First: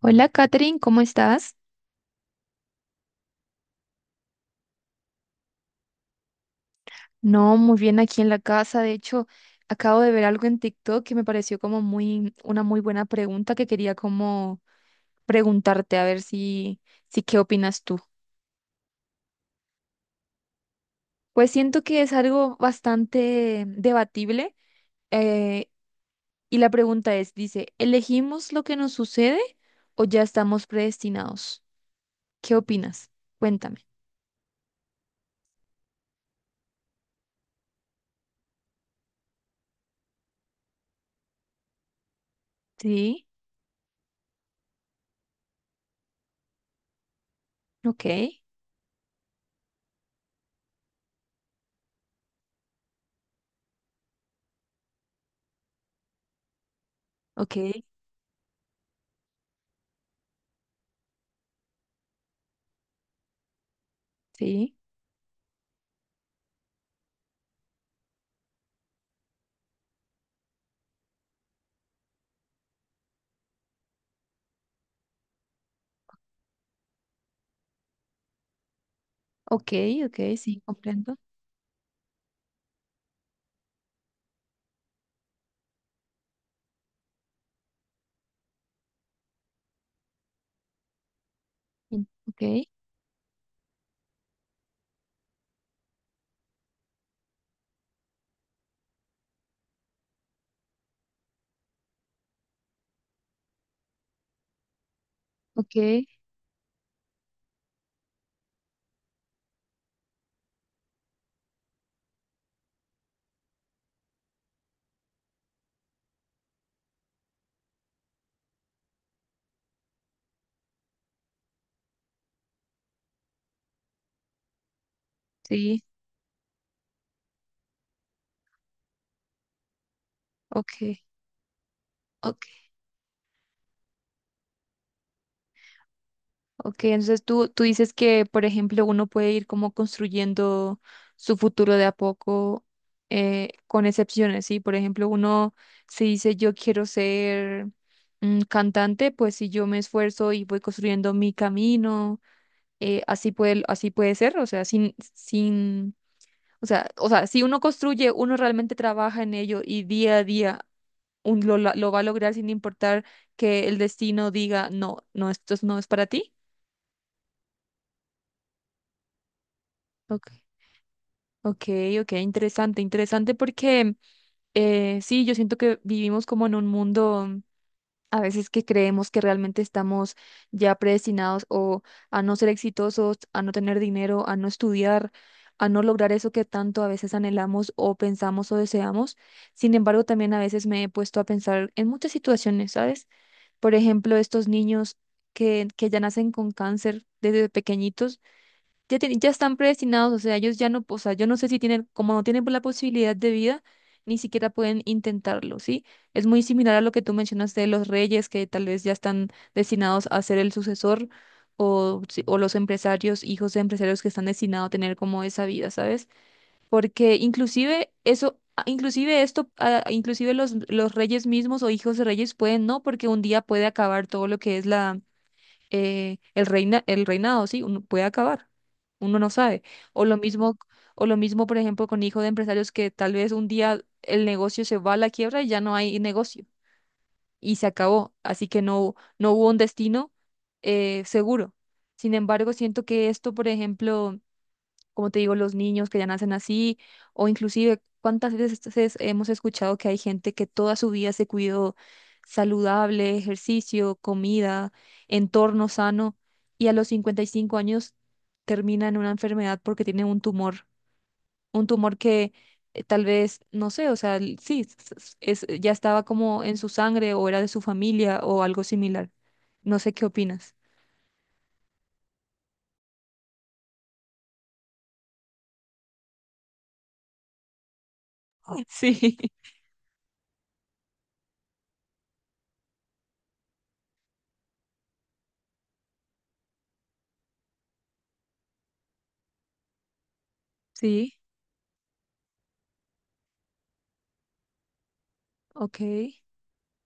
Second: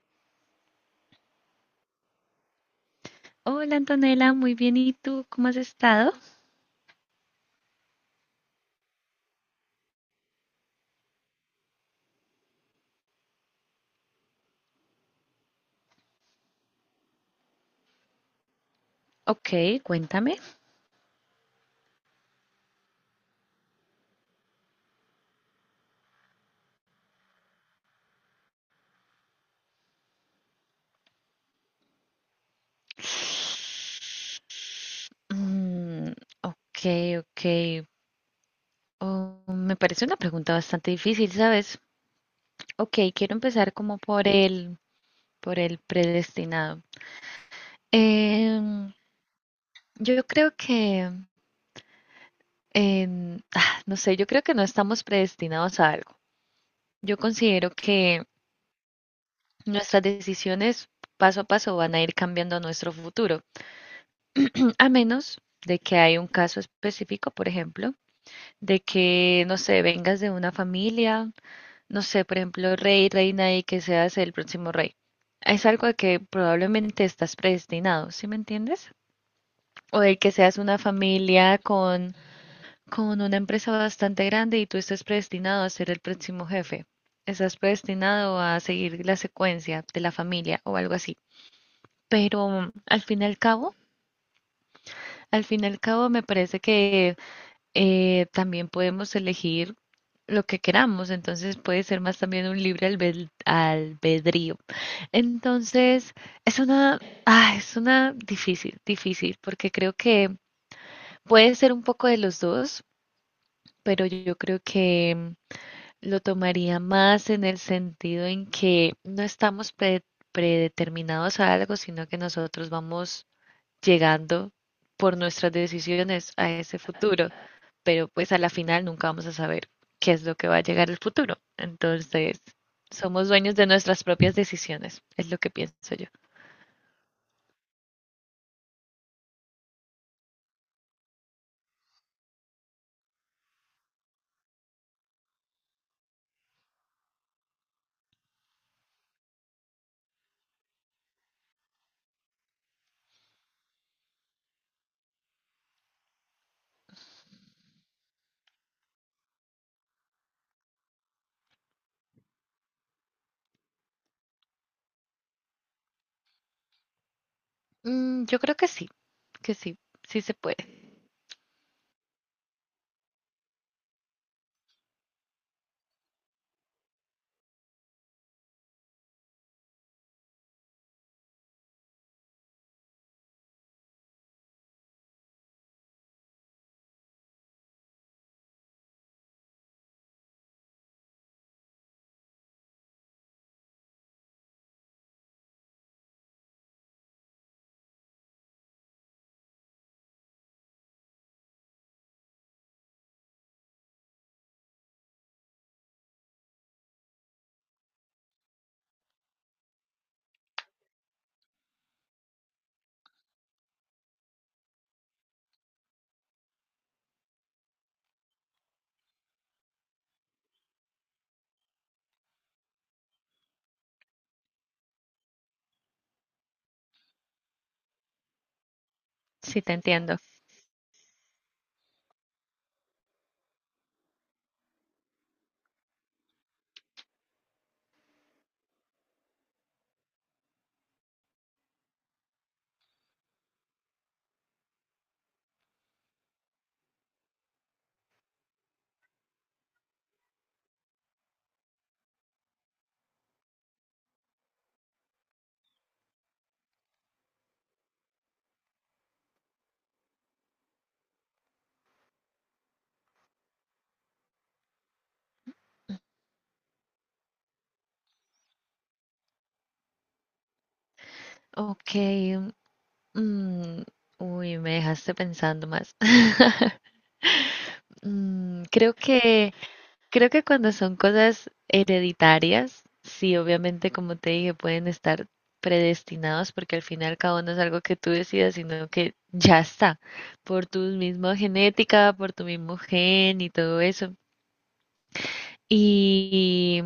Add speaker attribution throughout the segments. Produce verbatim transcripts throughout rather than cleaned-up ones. Speaker 1: Hola, Katherine, ¿cómo estás?
Speaker 2: Hola Antonella, muy bien. ¿Y tú cómo has estado?
Speaker 1: No, muy bien aquí en la casa. De hecho, acabo de ver algo en TikTok que me pareció como muy, una muy buena pregunta que quería como preguntarte a ver si, si qué opinas tú.
Speaker 2: Ok, cuéntame.
Speaker 1: Pues siento que es algo bastante debatible eh, y la pregunta es, dice, ¿elegimos lo que nos sucede o ya estamos predestinados? ¿Qué opinas? Cuéntame.
Speaker 2: Mm, ok, ok. Oh, me parece una pregunta bastante difícil, ¿sabes? Ok,
Speaker 1: Sí,
Speaker 2: quiero empezar como por el, por el predestinado.
Speaker 1: ok,
Speaker 2: Em, yo creo que, em, ah, no sé, yo creo que no estamos predestinados a algo. Yo
Speaker 1: ok,
Speaker 2: considero que nuestras decisiones paso a paso van a ir cambiando nuestro futuro.
Speaker 1: sí,
Speaker 2: A menos de que hay un caso específico, por ejemplo, de que, no sé, vengas de una familia, no sé, por ejemplo, rey, reina y que seas el próximo rey. Es algo de que probablemente estás predestinado, ¿sí me entiendes?
Speaker 1: ok,
Speaker 2: O de
Speaker 1: ok,
Speaker 2: que seas
Speaker 1: sí,
Speaker 2: una
Speaker 1: comprendo.
Speaker 2: familia con, con una empresa bastante grande y tú estés predestinado a ser el próximo jefe. Estás predestinado a seguir la secuencia de la familia o algo así.
Speaker 1: Mm. Ok.
Speaker 2: Pero al fin y al cabo, al fin y al cabo me parece que eh, también podemos elegir lo que queramos, entonces puede ser más también un libre albed- albedrío.
Speaker 1: Ok,
Speaker 2: Entonces, es una, ah, es una difícil, difícil, porque creo que puede ser un poco de los dos, pero yo creo que mm, lo tomaría más en el sentido en que no estamos pre- predeterminados a algo, sino que nosotros vamos llegando por nuestras
Speaker 1: sí,
Speaker 2: decisiones a ese futuro, pero pues a la final nunca vamos a saber qué es lo que va a
Speaker 1: ok,
Speaker 2: llegar el futuro. Entonces,
Speaker 1: ok,
Speaker 2: somos dueños de nuestras propias decisiones, es lo que pienso yo.
Speaker 1: ok. Entonces tú, tú dices que, por ejemplo, uno puede ir como construyendo su futuro de a poco, eh, con excepciones, ¿sí? Por ejemplo, uno se dice yo quiero ser mm, cantante, pues si yo me esfuerzo y voy construyendo mi camino, eh, así puede, así puede ser, o sea, sin, sin, o sea, o sea, si uno construye, uno realmente trabaja en ello y día a día un- lo, la- lo va a lograr sin importar que el destino diga, no, no, esto no es para ti.
Speaker 2: Mm, yo creo que sí, que sí, sí
Speaker 1: Ok,
Speaker 2: se puede.
Speaker 1: ok, ok, interesante, interesante porque eh, sí, yo siento que vivimos como en un mundo mm, a veces que creemos que realmente estamos ya predestinados o a no ser exitosos, a no tener dinero, a no estudiar, a no lograr eso que tanto a veces anhelamos o pensamos o deseamos. Sin embargo, también a veces me he puesto a pensar en muchas situaciones, ¿sabes? Por ejemplo, estos niños que, que ya nacen con cáncer desde pequeñitos, ya, tienen- ya están predestinados, o sea, ellos ya no, o sea, yo no sé si tienen, como no tienen la posibilidad de vida, ni siquiera pueden intentarlo, ¿sí? Es muy similar a lo que tú mencionaste de los reyes, que tal vez ya están destinados a ser el sucesor, o, si- o los empresarios, hijos de empresarios que están destinados a tener como esa vida, ¿sabes? Porque inclusive eso, ah, inclusive esto, ah, inclusive los, los reyes mismos o hijos de reyes pueden no, porque un día puede acabar todo lo que es la eh, el reina, el reinado, sí, uno puede acabar, uno no sabe.
Speaker 2: Sí te
Speaker 1: O lo
Speaker 2: entiendo.
Speaker 1: mismo, o lo mismo, por ejemplo, con hijo de empresarios que tal vez un día el negocio se va a la quiebra y ya no hay negocio y se acabó, así que no, no hubo un destino eh, seguro. Sin embargo, siento que esto, por ejemplo, como te digo, los niños que ya nacen así, o inclusive cuántas veces es- hemos escuchado que hay gente que toda su vida se cuidó saludable, ejercicio, comida, entorno sano, y a los cincuenta y cinco años termina en una enfermedad porque tiene un tumor, un tumor que eh, tal vez, no sé, o sea, l- sí, s- s- es, ya estaba como en su sangre o era de su familia o algo similar. No sé qué opinas.
Speaker 2: Ok. Mm, uy, me dejaste pensando más. Mm, creo
Speaker 1: Sí,
Speaker 2: que Creo que cuando son cosas hereditarias, sí, obviamente, como te dije, pueden estar predestinados porque al fin y al cabo no es algo que tú decidas, sino que ya está, por tu
Speaker 1: sí,
Speaker 2: misma genética, por tu mismo gen y todo eso.
Speaker 1: ok.
Speaker 2: Y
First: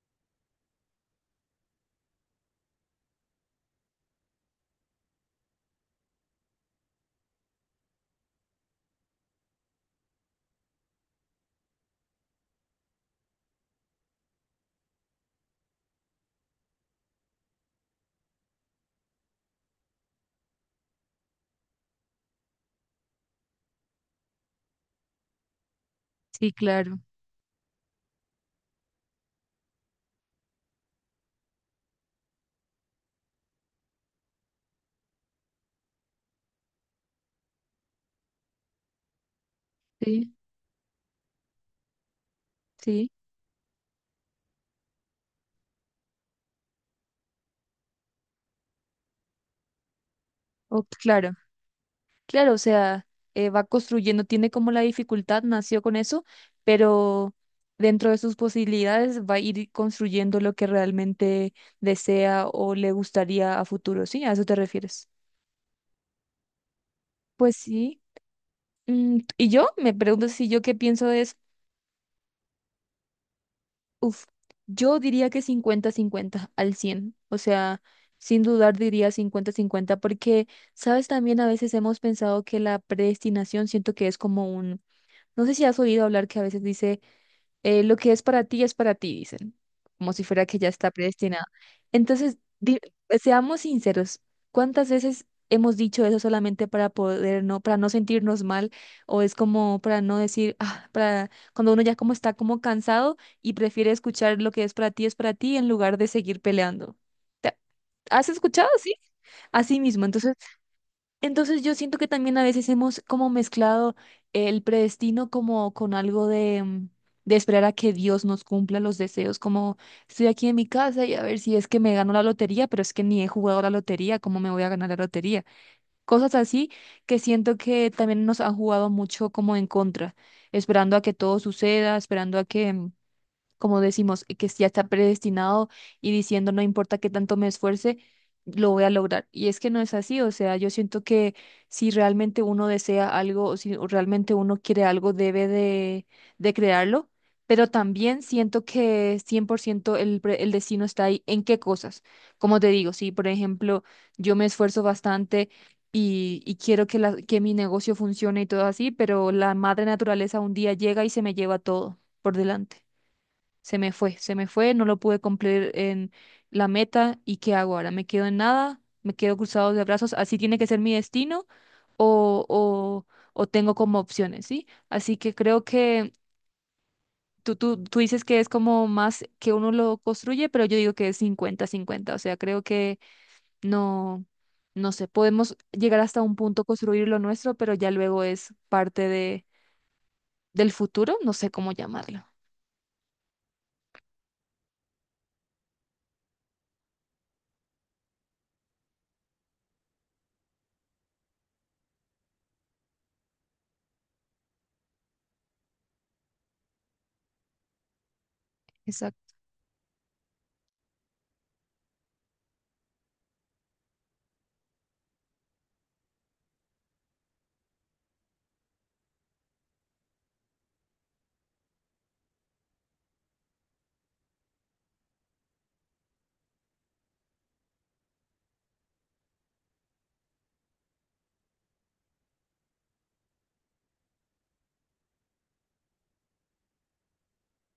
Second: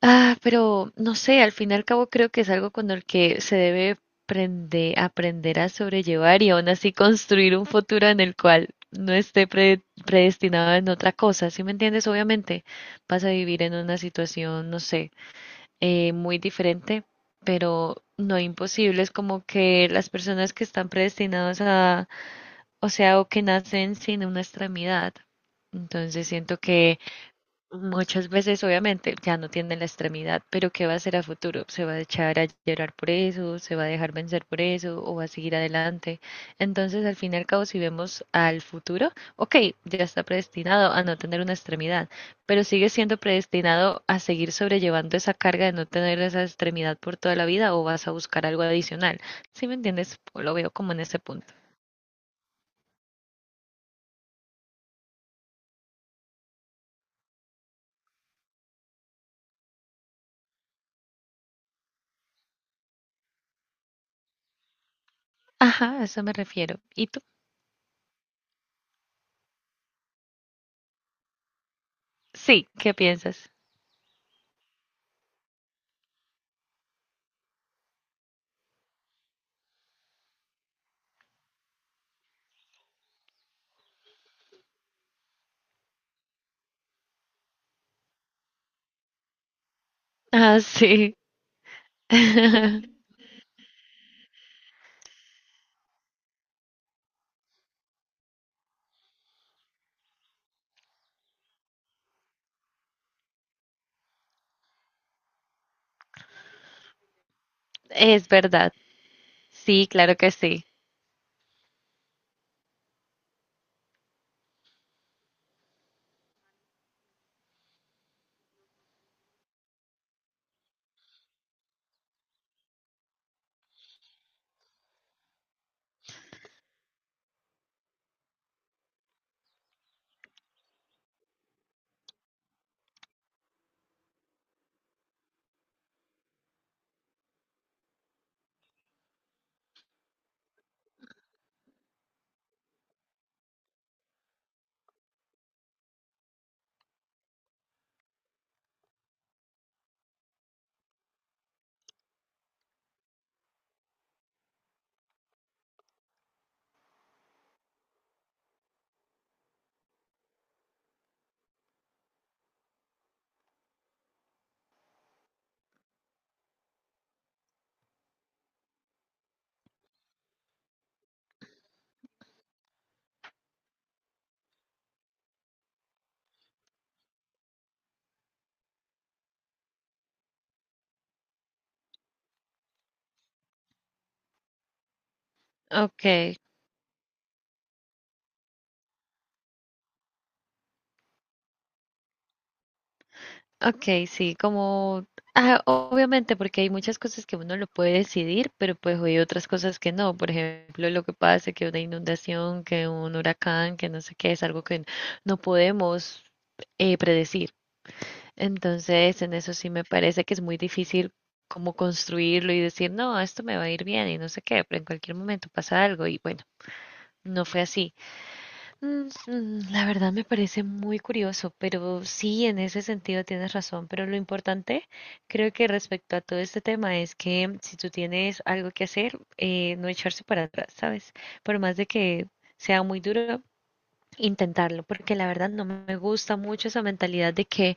Speaker 2: Ah, pero no sé, al fin y al cabo creo que es algo con el que se debe prende- aprender a sobrellevar y aún así construir un futuro en el cual no esté pre- predestinado en otra cosa, ¿sí me entiendes? Obviamente vas a vivir en una situación, no sé, eh, muy diferente, pero no imposible. Es como que las personas que están predestinadas a, o sea, o que nacen sin una extremidad. Entonces
Speaker 1: Sí,
Speaker 2: siento
Speaker 1: claro.
Speaker 2: que Muchas veces, obviamente, ya no tiene la extremidad, pero ¿qué va a hacer a futuro? ¿Se va a echar a llorar por eso? ¿Se va a dejar vencer por eso? ¿O va a seguir adelante? Entonces, al fin y al cabo, si vemos al futuro, ok, ya está
Speaker 1: Sí,
Speaker 2: predestinado a no tener una extremidad, pero sigue
Speaker 1: sí.
Speaker 2: siendo predestinado a seguir sobrellevando esa carga de no tener esa extremidad por toda la vida o vas a buscar algo adicional. ¿Sí me entiendes? Lo veo
Speaker 1: Oh,
Speaker 2: como en ese
Speaker 1: claro,
Speaker 2: punto.
Speaker 1: claro, o sea, eh, va construyendo, tiene como la dificultad, nació con eso, pero dentro de sus posibilidades va a ir construyendo lo que realmente desea o le gustaría a futuro, ¿sí? ¿A eso te refieres?
Speaker 2: Ajá, a eso me refiero. ¿Y tú?
Speaker 1: Pues sí. Mm, y yo me pregunto si yo qué pienso es,
Speaker 2: Sí, ¿qué piensas?
Speaker 1: uff, yo diría que cincuenta cincuenta al cien, o sea, sin dudar diría cincuenta cincuenta porque, sabes, también a veces hemos pensado que la predestinación siento que es como. No sé si has oído hablar que a veces dice, eh, lo que es para ti es para ti, dicen, como si fuera que
Speaker 2: Ah,
Speaker 1: ya está
Speaker 2: sí.
Speaker 1: predestinado. Entonces, di- eh, seamos sinceros, ¿cuántas veces hemos dicho eso solamente para poder no, para no sentirnos mal? O es como para no decir, ah, para cuando uno ya como está como cansado y prefiere escuchar lo que es para ti es para ti en lugar de seguir peleando. ¿Te-
Speaker 2: Es
Speaker 1: ¿Has escuchado?
Speaker 2: verdad,
Speaker 1: Sí. Así
Speaker 2: sí,
Speaker 1: mismo.
Speaker 2: claro que
Speaker 1: Entonces,
Speaker 2: sí.
Speaker 1: entonces yo siento que también a veces hemos como mezclado el predestino como con algo de, mm, de esperar a que Dios nos cumpla los deseos, como estoy aquí en mi casa y a ver si es que me gano la lotería, pero es que ni he jugado la lotería, ¿cómo me voy a ganar la lotería? Cosas así que siento que también nos han jugado mucho como en contra, esperando a que todo suceda, esperando a que... mm, como decimos, que ya está predestinado y diciendo no importa qué tanto me esfuerce, lo voy a lograr. Y es que no es así, o sea, yo siento que si realmente uno desea algo o si realmente uno quiere algo, debe de, de crearlo, pero también siento que cien por ciento el, pre- el destino está ahí. ¿En qué cosas? Como te digo, si por ejemplo yo me esfuerzo bastante. Y, y quiero que, la, que mi negocio funcione y todo así, pero la madre naturaleza un día llega y se me lleva todo por delante. Se me fue, se me fue, no lo pude cumplir en la meta y ¿qué hago ahora? ¿Me quedo en nada? ¿Me quedo cruzado de brazos? ¿Así tiene que ser mi destino? ¿O, o, o tengo como opciones? ¿Sí? Así que creo que tú, tú, tú dices que es como más que uno lo construye, pero yo digo que es cincuenta cincuenta, o sea, creo que no, no sé, podemos llegar
Speaker 2: Ok,
Speaker 1: hasta un punto, construir lo nuestro, pero ya luego es parte de, del futuro, no sé cómo llamarlo.
Speaker 2: ok, sí, como, ah, obviamente, porque hay muchas cosas que uno lo puede decidir, pero pues hay otras cosas que no. Por ejemplo, lo que pasa, que una inundación, que un huracán, que no sé qué, es algo que no podemos eh, predecir. Entonces, en
Speaker 1: Exacto.
Speaker 2: eso sí me parece que es muy difícil como construirlo y decir, no, esto me va a ir bien y no sé qué, pero en cualquier momento pasa algo y bueno, no fue así. Mm, mm, la verdad me parece muy curioso, pero sí, en ese sentido tienes razón. Pero lo importante, creo que respecto a todo este tema, es que si tú tienes algo que hacer, eh, no echarse para atrás, ¿sabes? Por más de que sea muy duro, intentarlo, porque la verdad no me gusta mucho esa mentalidad de que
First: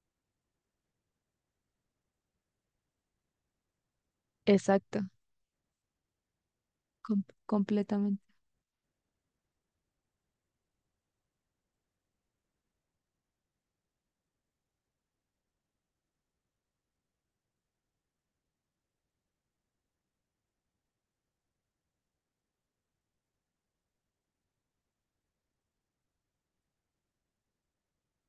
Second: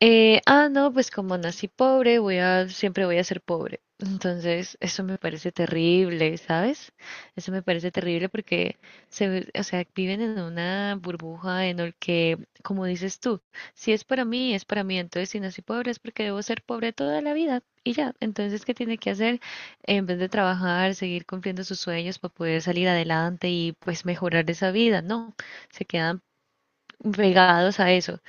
Speaker 2: eh, ah, no, pues como nací pobre, voy a, siempre voy a ser pobre. Entonces, eso
Speaker 1: Exacto.
Speaker 2: me parece terrible, ¿sabes?
Speaker 1: Com-
Speaker 2: Eso me parece
Speaker 1: completamente.
Speaker 2: terrible porque se, ve- o sea, viven en una burbuja en el que, como dices tú, si es para mí, es para mí. Entonces, si nací pobre es porque debo ser pobre toda la vida y ya. Entonces, ¿qué tiene que hacer? En vez de trabajar, seguir cumpliendo sus sueños para poder salir adelante y pues mejorar esa vida, no. Se quedan pegados a eso.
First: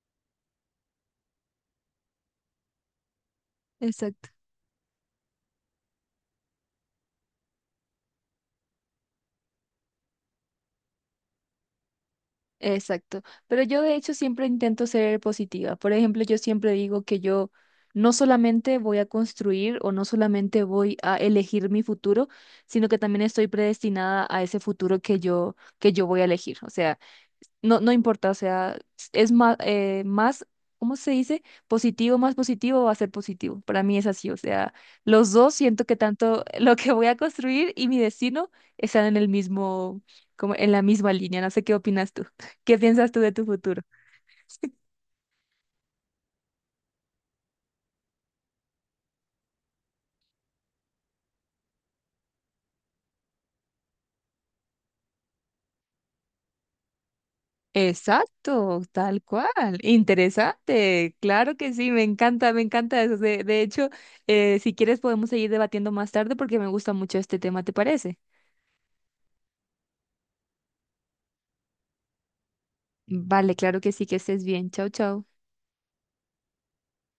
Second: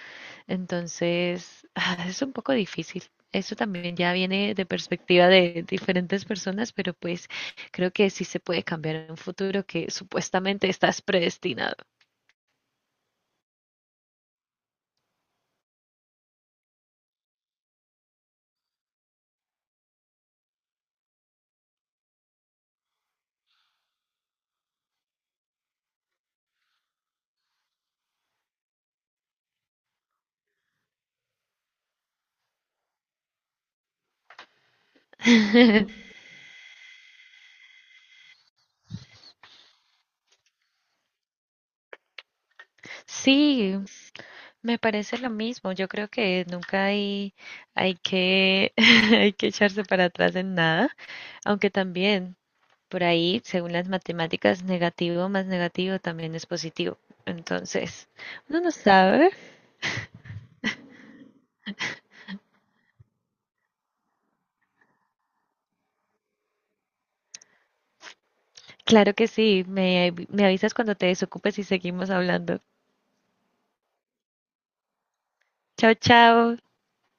Speaker 2: Entonces, ah, es un poco difícil. Eso también ya
Speaker 1: Exacto,
Speaker 2: viene de perspectiva de diferentes personas, pero pues creo que sí se puede cambiar en un futuro que supuestamente estás predestinado.
Speaker 1: exacto. Pero yo de hecho siempre intento ser positiva. Por ejemplo, yo siempre digo que yo no solamente voy a construir o no solamente voy a elegir mi futuro, sino que también estoy predestinada a ese futuro que yo que yo voy a elegir. O sea, no, no importa, o sea, es más, eh, más, ¿cómo se dice? Positivo, más positivo va a ser positivo. Para mí es así, o sea, los dos siento que tanto lo que voy a construir y mi destino están en el mismo, como en la misma línea. No sé qué opinas tú. ¿Qué piensas tú de tu
Speaker 2: Sí,
Speaker 1: futuro?
Speaker 2: me parece lo mismo. Yo creo que nunca hay, hay que, hay que echarse para atrás en nada, aunque también por ahí, según las matemáticas, negativo más negativo también es positivo. Entonces, uno no
Speaker 1: Exacto, tal
Speaker 2: sabe.
Speaker 1: cual. Interesante. Claro que sí, me encanta, me encanta eso. De, de hecho, eh, si quieres podemos seguir debatiendo más tarde porque me gusta mucho este tema, ¿te parece?
Speaker 2: Claro que sí, me, me avisas cuando te desocupes y seguimos hablando.
Speaker 1: Vale, claro que sí, que estés bien. Chao, chao.
Speaker 2: Chao, chao.